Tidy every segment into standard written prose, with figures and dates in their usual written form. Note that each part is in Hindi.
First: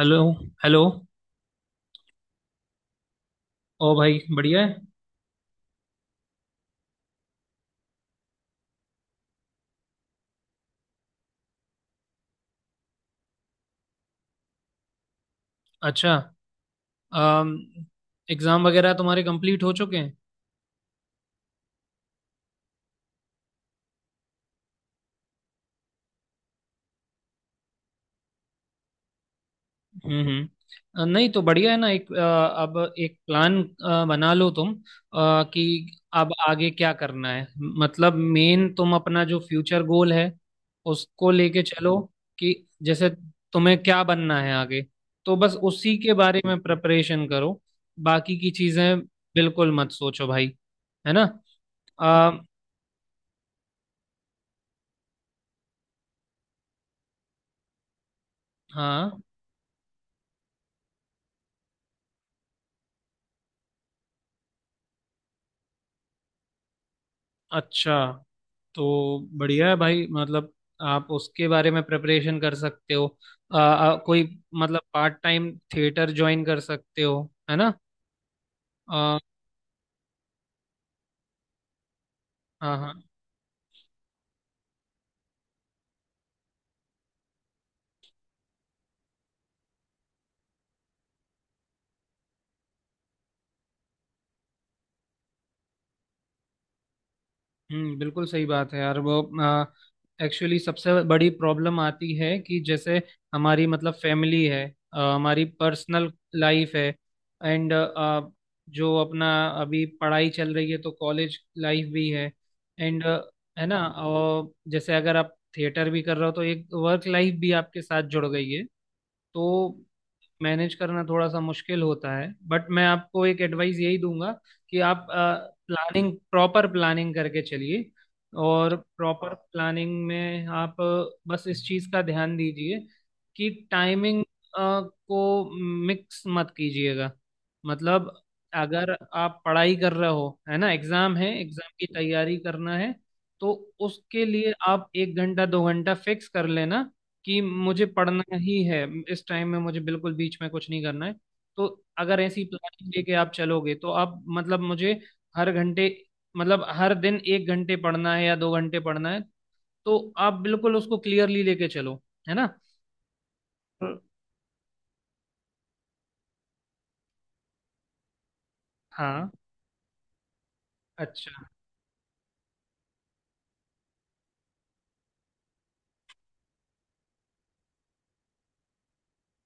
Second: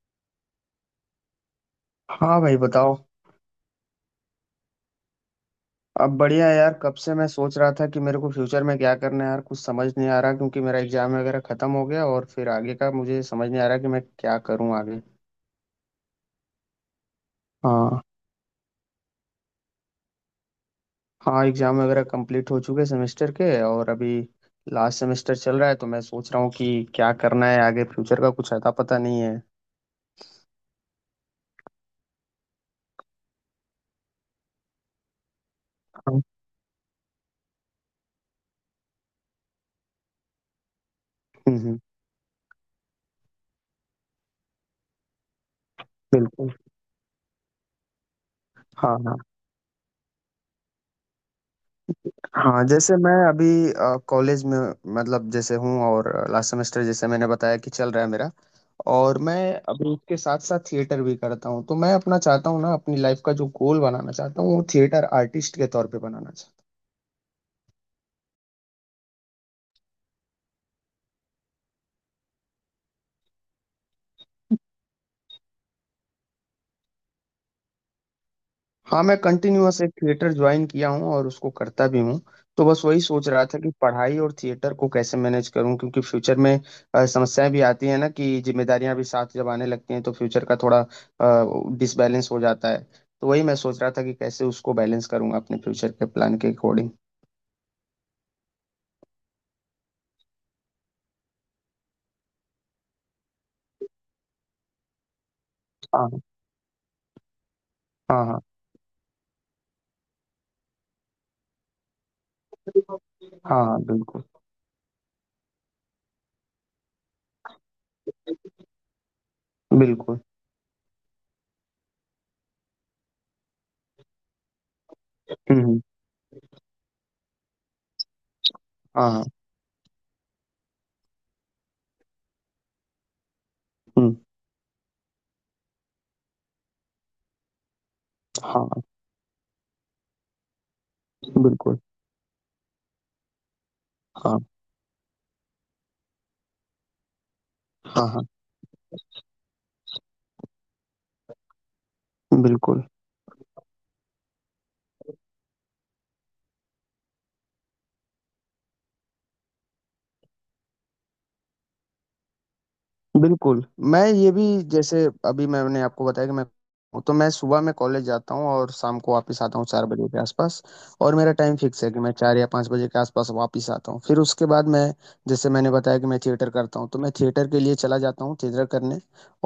हेलो। हेलो। हाँ भाई बताओ। ओ भाई बढ़िया है। अब बढ़िया है यार। कब से मैं सोच रहा था कि मेरे को फ्यूचर में क्या करना है यार, कुछ समझ नहीं आ रहा क्योंकि मेरा एग्जाम वगैरह खत्म हो गया और फिर आगे का मुझे समझ नहीं आ रहा कि मैं क्या करूँ आगे। अच्छा। अम, हाँ, एग्जाम वगैरह तुम्हारे कंप्लीट हो चुके हैं? हाँ एग्जाम वगैरह कंप्लीट हो चुके सेमेस्टर के, और अभी लास्ट सेमेस्टर चल रहा है तो मैं सोच रहा हूँ कि क्या करना है आगे, फ्यूचर का कुछ अता पता नहीं है। हम्म। नहीं तो बढ़िया है ना। अब एक प्लान बना लो तुम, कि हाँ, अब आगे क्या करना है। मतलब मेन तुम अपना जो फ्यूचर गोल है उसको हम्म लेके हम्म, चलो। कि जैसे तुम्हें क्या बनना है आगे, तो बस उसी के बारे बिल्कुल। में प्रिपरेशन करो। बाकी की हाँ चीजें हाँ। बिल्कुल मत सोचो भाई, है ना। अ, हाँ जैसे मैं अभी कॉलेज में मतलब जैसे हूँ, और लास्ट सेमेस्टर जैसे मैंने बताया कि चल रहा है मेरा। हाँ, और मैं अभी उसके साथ साथ थिएटर भी करता हूँ, तो मैं अपना चाहता हूँ ना, अपनी लाइफ का जो गोल बनाना चाहता हूँ वो थिएटर आर्टिस्ट के तौर पे बनाना चाहता हूँ। अच्छा तो बढ़िया है भाई। मतलब आप उसके बारे में प्रिपरेशन कर सकते हो। आ, आ, कोई, मतलब पार्ट टाइम थिएटर ज्वाइन कर सकते हो, है ना। हाँ मैं आ, कंटिन्यूअस एक थिएटर ज्वाइन किया हूँ और उसको करता भी हूँ। तो हाँ बस वही हाँ। सोच रहा था कि पढ़ाई और थिएटर को कैसे मैनेज करूँ क्योंकि फ्यूचर में समस्याएं भी आती है ना, कि जिम्मेदारियां भी साथ जब आने लगती हैं तो फ्यूचर का थोड़ा डिसबैलेंस हो जाता है। तो वही मैं सोच रहा था कि कैसे उसको बैलेंस करूंगा अपने फ्यूचर के प्लान के अकॉर्डिंग। हम्म, बिल्कुल सही बात है यार। वो एक्चुअली सबसे बड़ी प्रॉब्लम आती है कि जैसे हमारी मतलब फैमिली है, हमारी पर्सनल हाँ लाइफ है, एंड हाँ। हाँ जो अपना अभी पढ़ाई चल रही है तो कॉलेज लाइफ भी है, एंड हाँ है ना। हाँ। बिल्कुल। जैसे अगर आप थिएटर भी कर रहे हो तो एक वर्क लाइफ भी आपके साथ जुड़ गई है। तो बिल्कुल। मैनेज करना थोड़ा सा मुश्किल होता है, बट मैं आपको एक एडवाइस यही दूंगा कि आप हम्म हम्म। प्लानिंग, प्रॉपर प्लानिंग करके चलिए। और हाँ, प्रॉपर प्लानिंग में आप बस इस चीज़ का ध्यान दीजिए कि हुँ, टाइमिंग को मिक्स मत कीजिएगा। मतलब हाँ, अगर आप पढ़ाई कर रहे हो, है ना, एग्ज़ाम है, एग्ज़ाम बिल्कुल, की तैयारी करना है, तो उसके हाँ, लिए आप एक घंटा दो घंटा फिक्स कर लेना कि मुझे हाँ, पढ़ना हाँ, ही है। इस टाइम में मुझे बिल्कुल बीच में कुछ नहीं करना है। तो अगर ऐसी बिल्कुल, प्लानिंग लेके आप चलोगे तो आप मतलब मुझे हर घंटे, मतलब हर दिन एक घंटे पढ़ना है या दो घंटे पढ़ना है, तो आप बिल्कुल उसको क्लियरली लेके चलो, है ना। बिल्कुल। हम्म, मैं ये भी, जैसे अभी मैंने आपको बताया कि मैं, तो मैं सुबह में कॉलेज जाता हूँ और शाम को हाँ, वापस आता हूँ 4 बजे के आसपास। और मेरा अच्छा, टाइम फिक्स है कि मैं 4 या 5 बजे के आसपास वापस आता हूँ। फिर उसके बाद मैं, जैसे मैंने बताया कि मैं थिएटर करता हूँ, तो मैं थिएटर के लिए चला जाता हूँ, थिएटर करने।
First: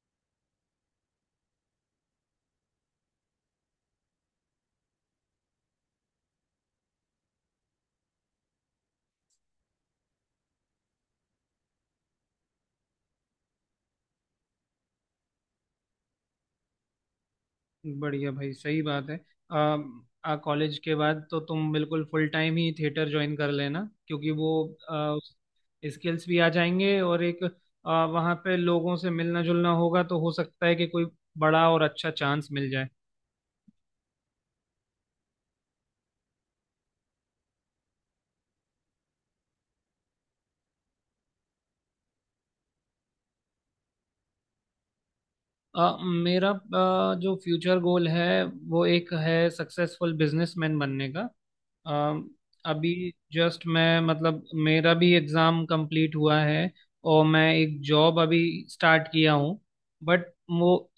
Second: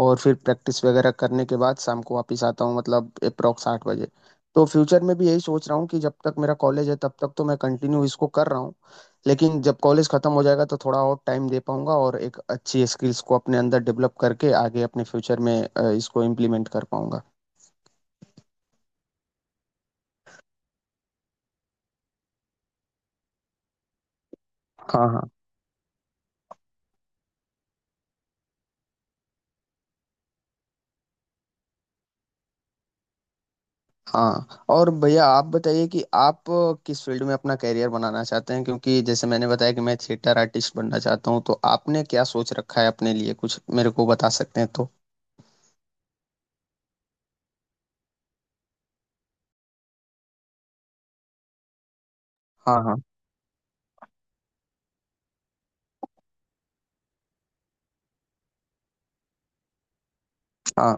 और फिर प्रैक्टिस वगैरह करने के बाद शाम को वापस आता हूँ, मतलब एप्रॉक्स 8 बजे। तो फ्यूचर में भी यही सोच रहा हूँ कि जब तक मेरा कॉलेज है तब तक तो मैं कंटिन्यू इसको कर रहा हूँ। लेकिन जब कॉलेज खत्म हो जाएगा तो थोड़ा और टाइम दे पाऊंगा और एक अच्छी स्किल्स को अपने अंदर डेवलप करके आगे अपने फ्यूचर में इसको इम्प्लीमेंट कर पाऊंगा। बढ़िया भाई, सही बात है। आ, आ कॉलेज के बाद तो तुम बिल्कुल फुल टाइम ही थिएटर ज्वाइन कर लेना क्योंकि वो हाँ हाँ। स्किल्स भी आ जाएंगे और एक वहाँ पे लोगों से मिलना जुलना होगा तो हो सकता है कि कोई बड़ा और अच्छा चांस मिल जाए। हाँ और भैया आप बताइए कि आप किस फील्ड में अपना कैरियर बनाना चाहते हैं, क्योंकि जैसे मैंने बताया कि मैं थिएटर आर्टिस्ट बनना चाहता हूँ, तो आपने क्या सोच रखा है अपने लिए, कुछ मेरे को बता सकते हैं तो। अ, मेरा जो फ्यूचर गोल है वो एक है सक्सेसफुल बिजनेसमैन बनने का। अ, हाँ अभी हाँ। जस्ट मैं, मतलब मेरा भी एग्ज़ाम कंप्लीट हुआ है और मैं एक जॉब अभी स्टार्ट किया हूँ। बट वो हाँ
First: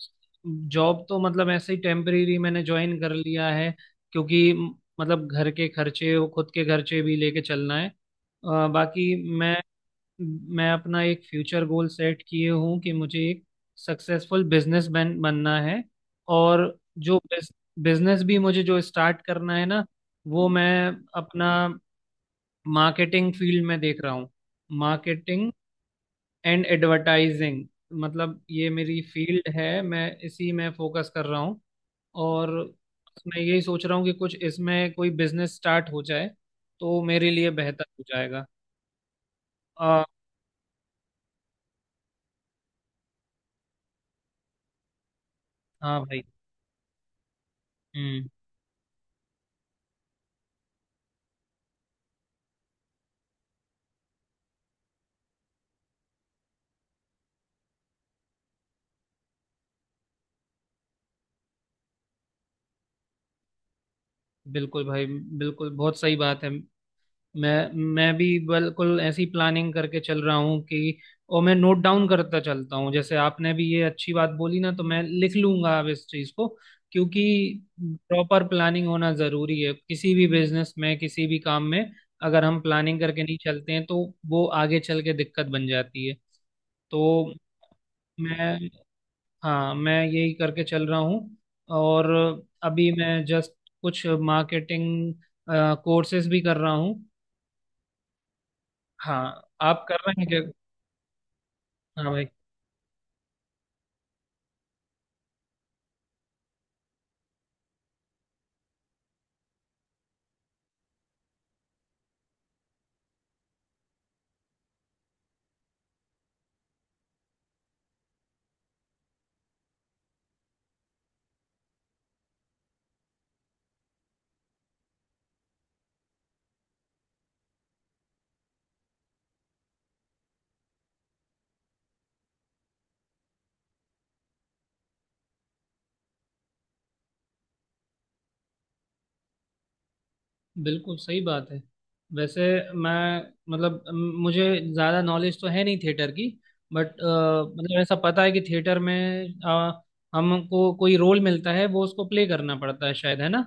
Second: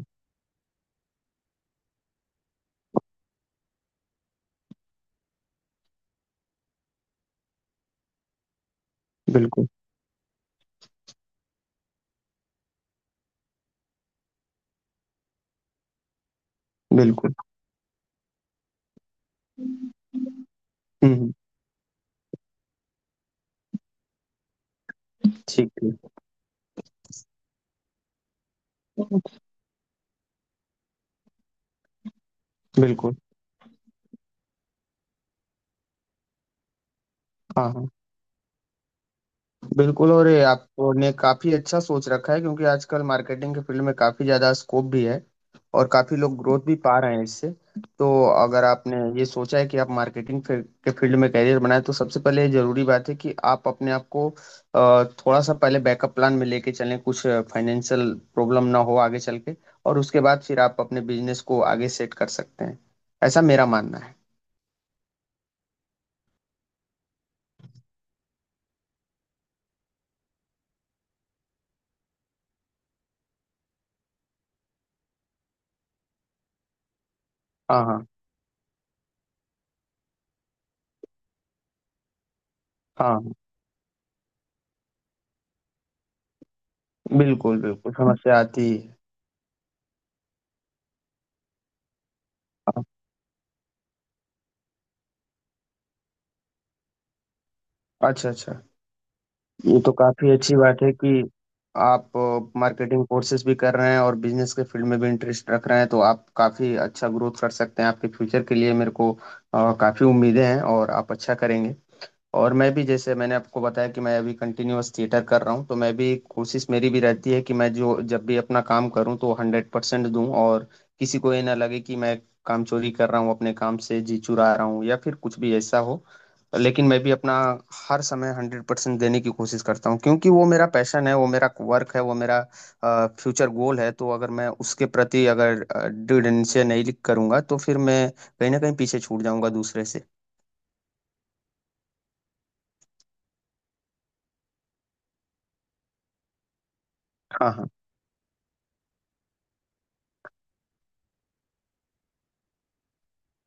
जॉब तो मतलब ऐसे ही टेम्परेरी मैंने ज्वाइन कर लिया है क्योंकि मतलब घर के खर्चे और खुद के खर्चे भी लेके चलना है। बाकी मैं बिल्कुल। मैं अपना एक फ्यूचर गोल सेट किए हूँ कि मुझे एक सक्सेसफुल बिजनेसमैन बनना है। और जो बिल्कुल। बिजनेस भी मुझे जो स्टार्ट करना है ना, वो मैं हम्म हम्म, अपना मार्केटिंग फील्ड में देख रहा हूँ। मार्केटिंग ठीक। एंड एडवर्टाइजिंग, मतलब ये मेरी ठीक। फील्ड है, मैं इसी में फोकस कर रहा हूँ। और बिल्कुल। मैं यही सोच रहा हूँ कि कुछ इसमें कोई बिजनेस स्टार्ट हो जाए तो मेरे लिए हाँ बेहतर हाँ हो जाएगा। आ, बिल्कुल, और ये आपने काफी अच्छा सोच रखा है क्योंकि आजकल मार्केटिंग के फील्ड में काफी ज्यादा स्कोप भी है, और हाँ काफी भाई। लोग ग्रोथ भी पा रहे हैं इससे। तो हम्म, अगर आपने ये सोचा है कि आप मार्केटिंग के फील्ड में करियर बनाए, तो सबसे पहले ये जरूरी बात है कि आप अपने आप को थोड़ा सा पहले बैकअप प्लान में लेके चलें, कुछ फाइनेंशियल प्रॉब्लम ना हो आगे चल के। और उसके बाद फिर आप अपने बिजनेस को आगे सेट कर सकते हैं। ऐसा मेरा मानना है। बिल्कुल भाई, बिल्कुल बहुत सही बात है। मैं भी बिल्कुल ऐसी प्लानिंग करके चल रहा हूँ कि, और मैं नोट डाउन करता चलता हूँ। जैसे आपने भी ये अच्छी बात बोली ना तो मैं लिख लूंगा अब इस चीज़ को, क्योंकि हाँ हाँ। प्रॉपर प्लानिंग होना ज़रूरी है किसी भी बिजनेस में, किसी भी काम में। अगर हम प्लानिंग करके हाँ। नहीं चलते हैं तो वो आगे चल के दिक्कत बन जाती है। तो बिल्कुल। बिल्कुल समस्या मैं, आती है। हाँ मैं यही करके चल रहा हूँ। और हाँ। अभी मैं जस्ट कुछ मार्केटिंग कोर्सेज भी कर रहा हूँ। अच्छा अच्छा। हाँ, ये आप तो कर रहे हैं काफी क्या? अच्छी बात है कि हाँ भाई। आप मार्केटिंग कोर्सेज भी कर रहे हैं और बिजनेस के फील्ड में भी इंटरेस्ट रख रहे हैं, तो आप काफी अच्छा ग्रोथ कर सकते हैं, आपके फ्यूचर के लिए मेरे को काफी उम्मीदें हैं और आप अच्छा करेंगे। और मैं भी, जैसे मैंने आपको बताया कि मैं अभी कंटिन्यूअस थिएटर कर रहा हूँ, तो मैं भी कोशिश, मेरी भी रहती है कि मैं जो जब भी अपना काम करूँ तो 100% दूँ। और किसी को ये ना लगे कि मैं काम चोरी कर रहा हूँ, अपने काम से जी चुरा रहा हूँ, या फिर कुछ भी ऐसा हो। लेकिन मैं भी अपना हर समय 100% देने की कोशिश करता हूँ, क्योंकि वो मेरा पैशन है, वो मेरा वर्क है, वो मेरा फ्यूचर गोल है। तो अगर मैं उसके प्रति अगर दृढ़ निश्चय नहीं करूंगा, तो फिर मैं कहीं ना कहीं पीछे छूट जाऊंगा दूसरे से। बिल्कुल सही बात है। वैसे मैं, मतलब मुझे ज़्यादा नॉलेज तो है नहीं थिएटर की, बट हाँ हाँ। मतलब ऐसा पता है कि थिएटर में अ, हमको कोई रोल मिलता है वो उसको प्ले करना पड़ता है शायद, है ना।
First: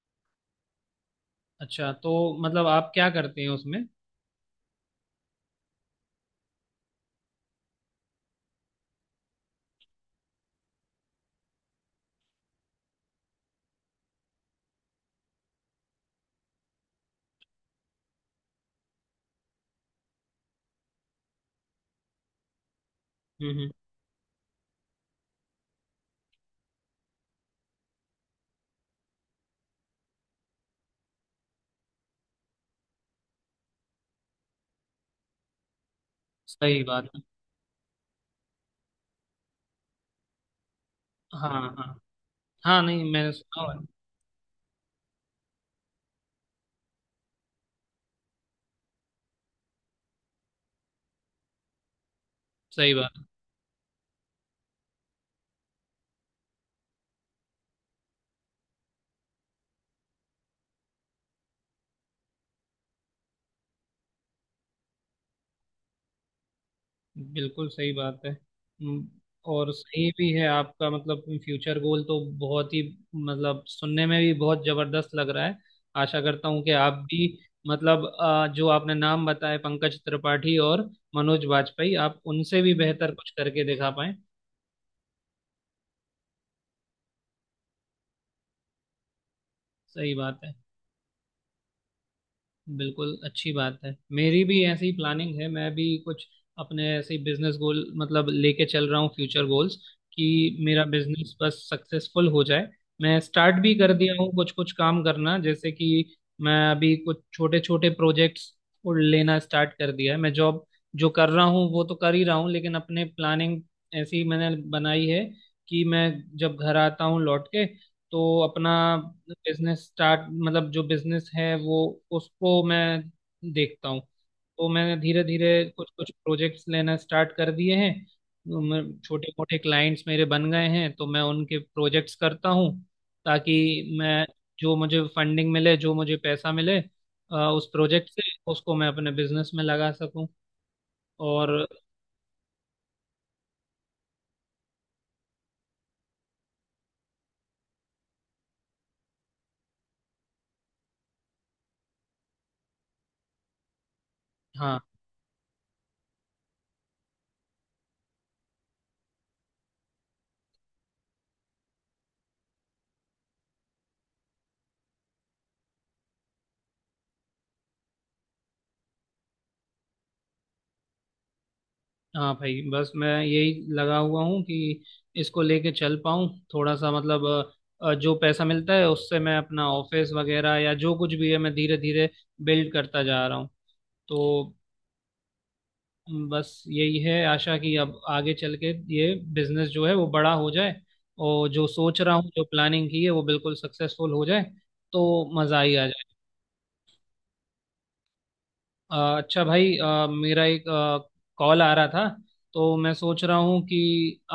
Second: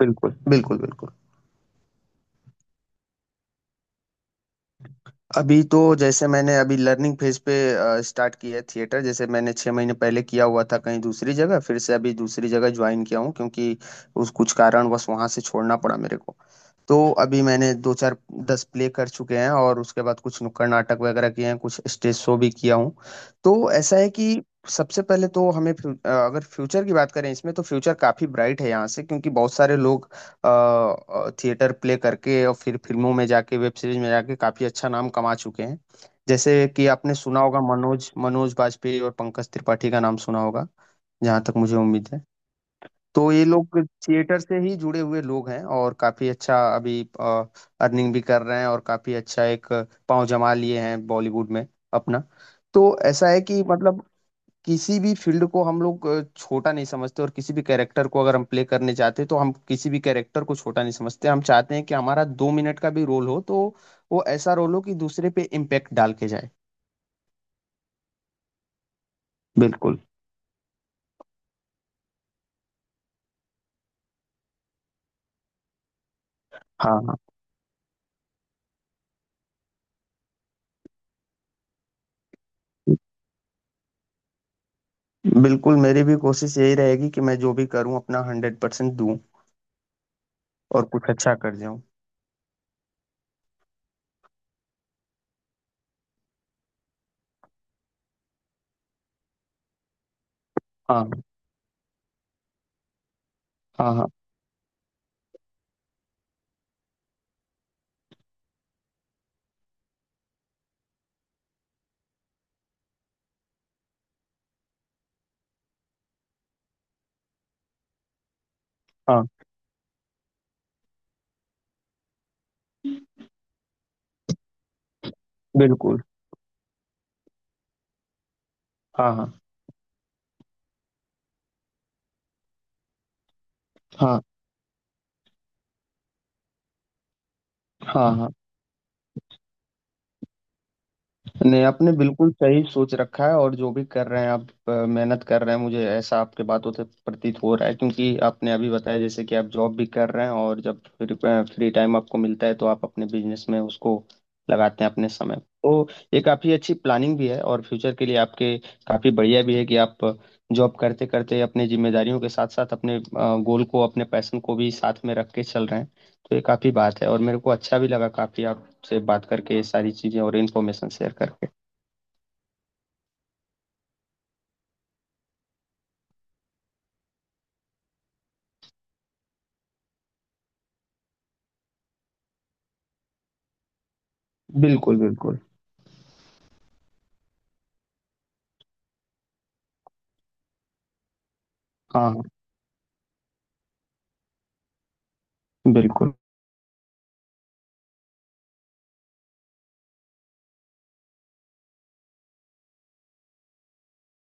बिल्कुल। बिल्कुल बिल्कुल। अच्छा, तो मतलब आप क्या करते हैं उसमें? अभी तो, जैसे मैंने अभी लर्निंग फेज पे स्टार्ट किया है थिएटर, जैसे मैंने 6 महीने पहले किया हुआ था कहीं दूसरी जगह, फिर से अभी दूसरी जगह ज्वाइन किया हूँ क्योंकि उस कुछ कारणवश वहाँ से छोड़ना पड़ा मेरे को। तो अभी मैंने दो चार दस प्ले कर चुके हैं, और उसके बाद कुछ नुक्कड़ नाटक वगैरह किए हैं, कुछ स्टेज शो भी किया हूँ। तो हम्म। ऐसा है कि सबसे पहले तो हमें अगर फ्यूचर की बात करें इसमें, तो फ्यूचर काफी ब्राइट है यहाँ से, क्योंकि बहुत सारे लोग थिएटर प्ले करके और फिर फिल्मों में जाके, वेब सीरीज में जाके काफी अच्छा नाम कमा चुके हैं। जैसे सही कि बात आपने है। सुना होगा, मनोज मनोज बाजपेयी और पंकज त्रिपाठी का नाम सुना होगा, जहाँ हाँ तक मुझे हाँ। उम्मीद है। हाँ, नहीं तो मैंने ये सुना हुआ लोग है। थिएटर से ही जुड़े हुए लोग हैं, और काफी अच्छा अभी अर्निंग भी कर रहे हैं, और काफी अच्छा एक पांव जमा लिए हैं बॉलीवुड में अपना। सही तो बात। ऐसा है कि मतलब किसी भी फील्ड को हम लोग छोटा नहीं समझते, और किसी भी कैरेक्टर को अगर हम प्ले करने चाहते हैं तो हम किसी भी कैरेक्टर को छोटा नहीं समझते, हम चाहते हैं कि हमारा 2 मिनट का भी रोल हो तो वो ऐसा रोल हो कि दूसरे पे इम्पेक्ट डाल के जाए। बिल्कुल सही बात है। और बिल्कुल। सही भी है आपका। मतलब फ्यूचर गोल तो बहुत ही, मतलब सुनने में भी बहुत जबरदस्त लग रहा है। आशा करता हूँ कि आप हाँ हाँ। भी, मतलब जो आपने नाम बताए, पंकज त्रिपाठी और मनोज बाजपेयी, आप उनसे भी बेहतर कुछ करके दिखा पाए। बिल्कुल मेरी भी कोशिश यही रहेगी कि मैं जो भी करूँ अपना 100% दूँ, सही बात है। और कुछ अच्छा कर जाऊँ। बिल्कुल अच्छी बात है। मेरी भी ऐसी ही प्लानिंग है। मैं भी कुछ अपने ऐसे बिजनेस गोल मतलब लेके चल रहा हूँ, फ्यूचर गोल्स, कि मेरा हाँ बिजनेस बस सक्सेसफुल हो जाए। मैं स्टार्ट भी कर हाँ। हाँ दिया हूँ कुछ कुछ काम करना। जैसे कि मैं अभी कुछ छोटे छोटे प्रोजेक्ट्स लेना स्टार्ट कर दिया है। मैं जॉब जो कर रहा हूँ वो तो कर ही रहा हूँ, लेकिन अपने प्लानिंग ऐसी मैंने बनाई है कि मैं जब घर आता हूँ लौट के तो अपना हाँ बिजनेस स्टार्ट, मतलब जो बिजनेस है वो, उसको मैं देखता हूँ। तो मैंने धीरे धीरे कुछ बिल्कुल। कुछ प्रोजेक्ट्स लेना स्टार्ट कर दिए हैं। हाँ छोटे हाँ। मोटे क्लाइंट्स मेरे बन गए हैं तो मैं उनके प्रोजेक्ट्स करता हूँ, ताकि हाँ मैं जो मुझे फंडिंग मिले, जो मुझे पैसा मिले, उस प्रोजेक्ट हाँ। से हाँ उसको मैं अपने बिजनेस में लगा सकूं। और नहीं आपने बिल्कुल सही सोच रखा है, और जो भी कर रहे हैं आप, मेहनत कर रहे हैं, मुझे ऐसा आपके बातों से प्रतीत हो रहा है, क्योंकि आपने अभी बताया जैसे कि आप जॉब भी कर रहे हैं, और जब फ्री टाइम आपको मिलता है तो आप अपने बिजनेस में उसको हाँ, लगाते हैं अपने समय। तो ये काफ़ी अच्छी प्लानिंग भी है, और फ्यूचर के लिए आपके काफ़ी बढ़िया भी है कि आप जॉब करते करते अपने जिम्मेदारियों के साथ साथ अपने गोल को, अपने पैशन को भी साथ में रख के चल रहे हैं। तो ये काफ़ी बात है, और मेरे को अच्छा भी लगा, काफ़ी आपसे बात करके, ये सारी चीज़ें और इन्फॉर्मेशन शेयर करके। हाँ भाई, बस मैं यही लगा हुआ हूँ कि इसको लेके चल पाऊँ। थोड़ा सा मतलब जो पैसा मिलता है उससे मैं अपना ऑफिस वगैरह या जो कुछ भी है मैं धीरे धीरे बिल्ड करता जा रहा हूँ। तो बिल्कुल, बिल्कुल। बस यही है आशा कि अब आगे चल के ये बिजनेस जो है वो बड़ा हो जाए, और जो सोच हाँ, रहा हाँ, हूँ जो प्लानिंग की है वो बिल्कुल सक्सेसफुल हो जाए, तो मज़ा ही आ जाए। बिल्कुल। अच्छा भाई, मेरा एक कॉल आ रहा था, तो मैं सोच रहा हूँ कि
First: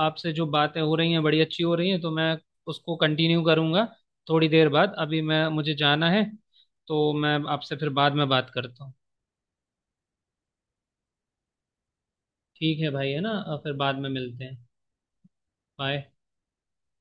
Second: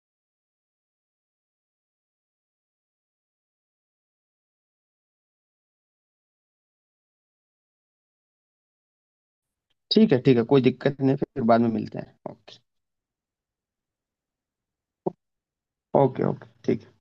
आपसे जो बातें हो रही हैं बड़ी अच्छी हो रही हैं, तो मैं उसको कंटिन्यू करूँगा थोड़ी देर बाद। अभी मैं, मुझे जाना है, तो मैं आपसे फिर बाद में बात करता हूँ। ठीक है, कोई दिक्कत नहीं, फिर बाद में मिलते हैं। ओके, ठीक है भाई, है ना, फिर बाद में मिलते हैं। बाय। ओके, ओके, ठीक। है।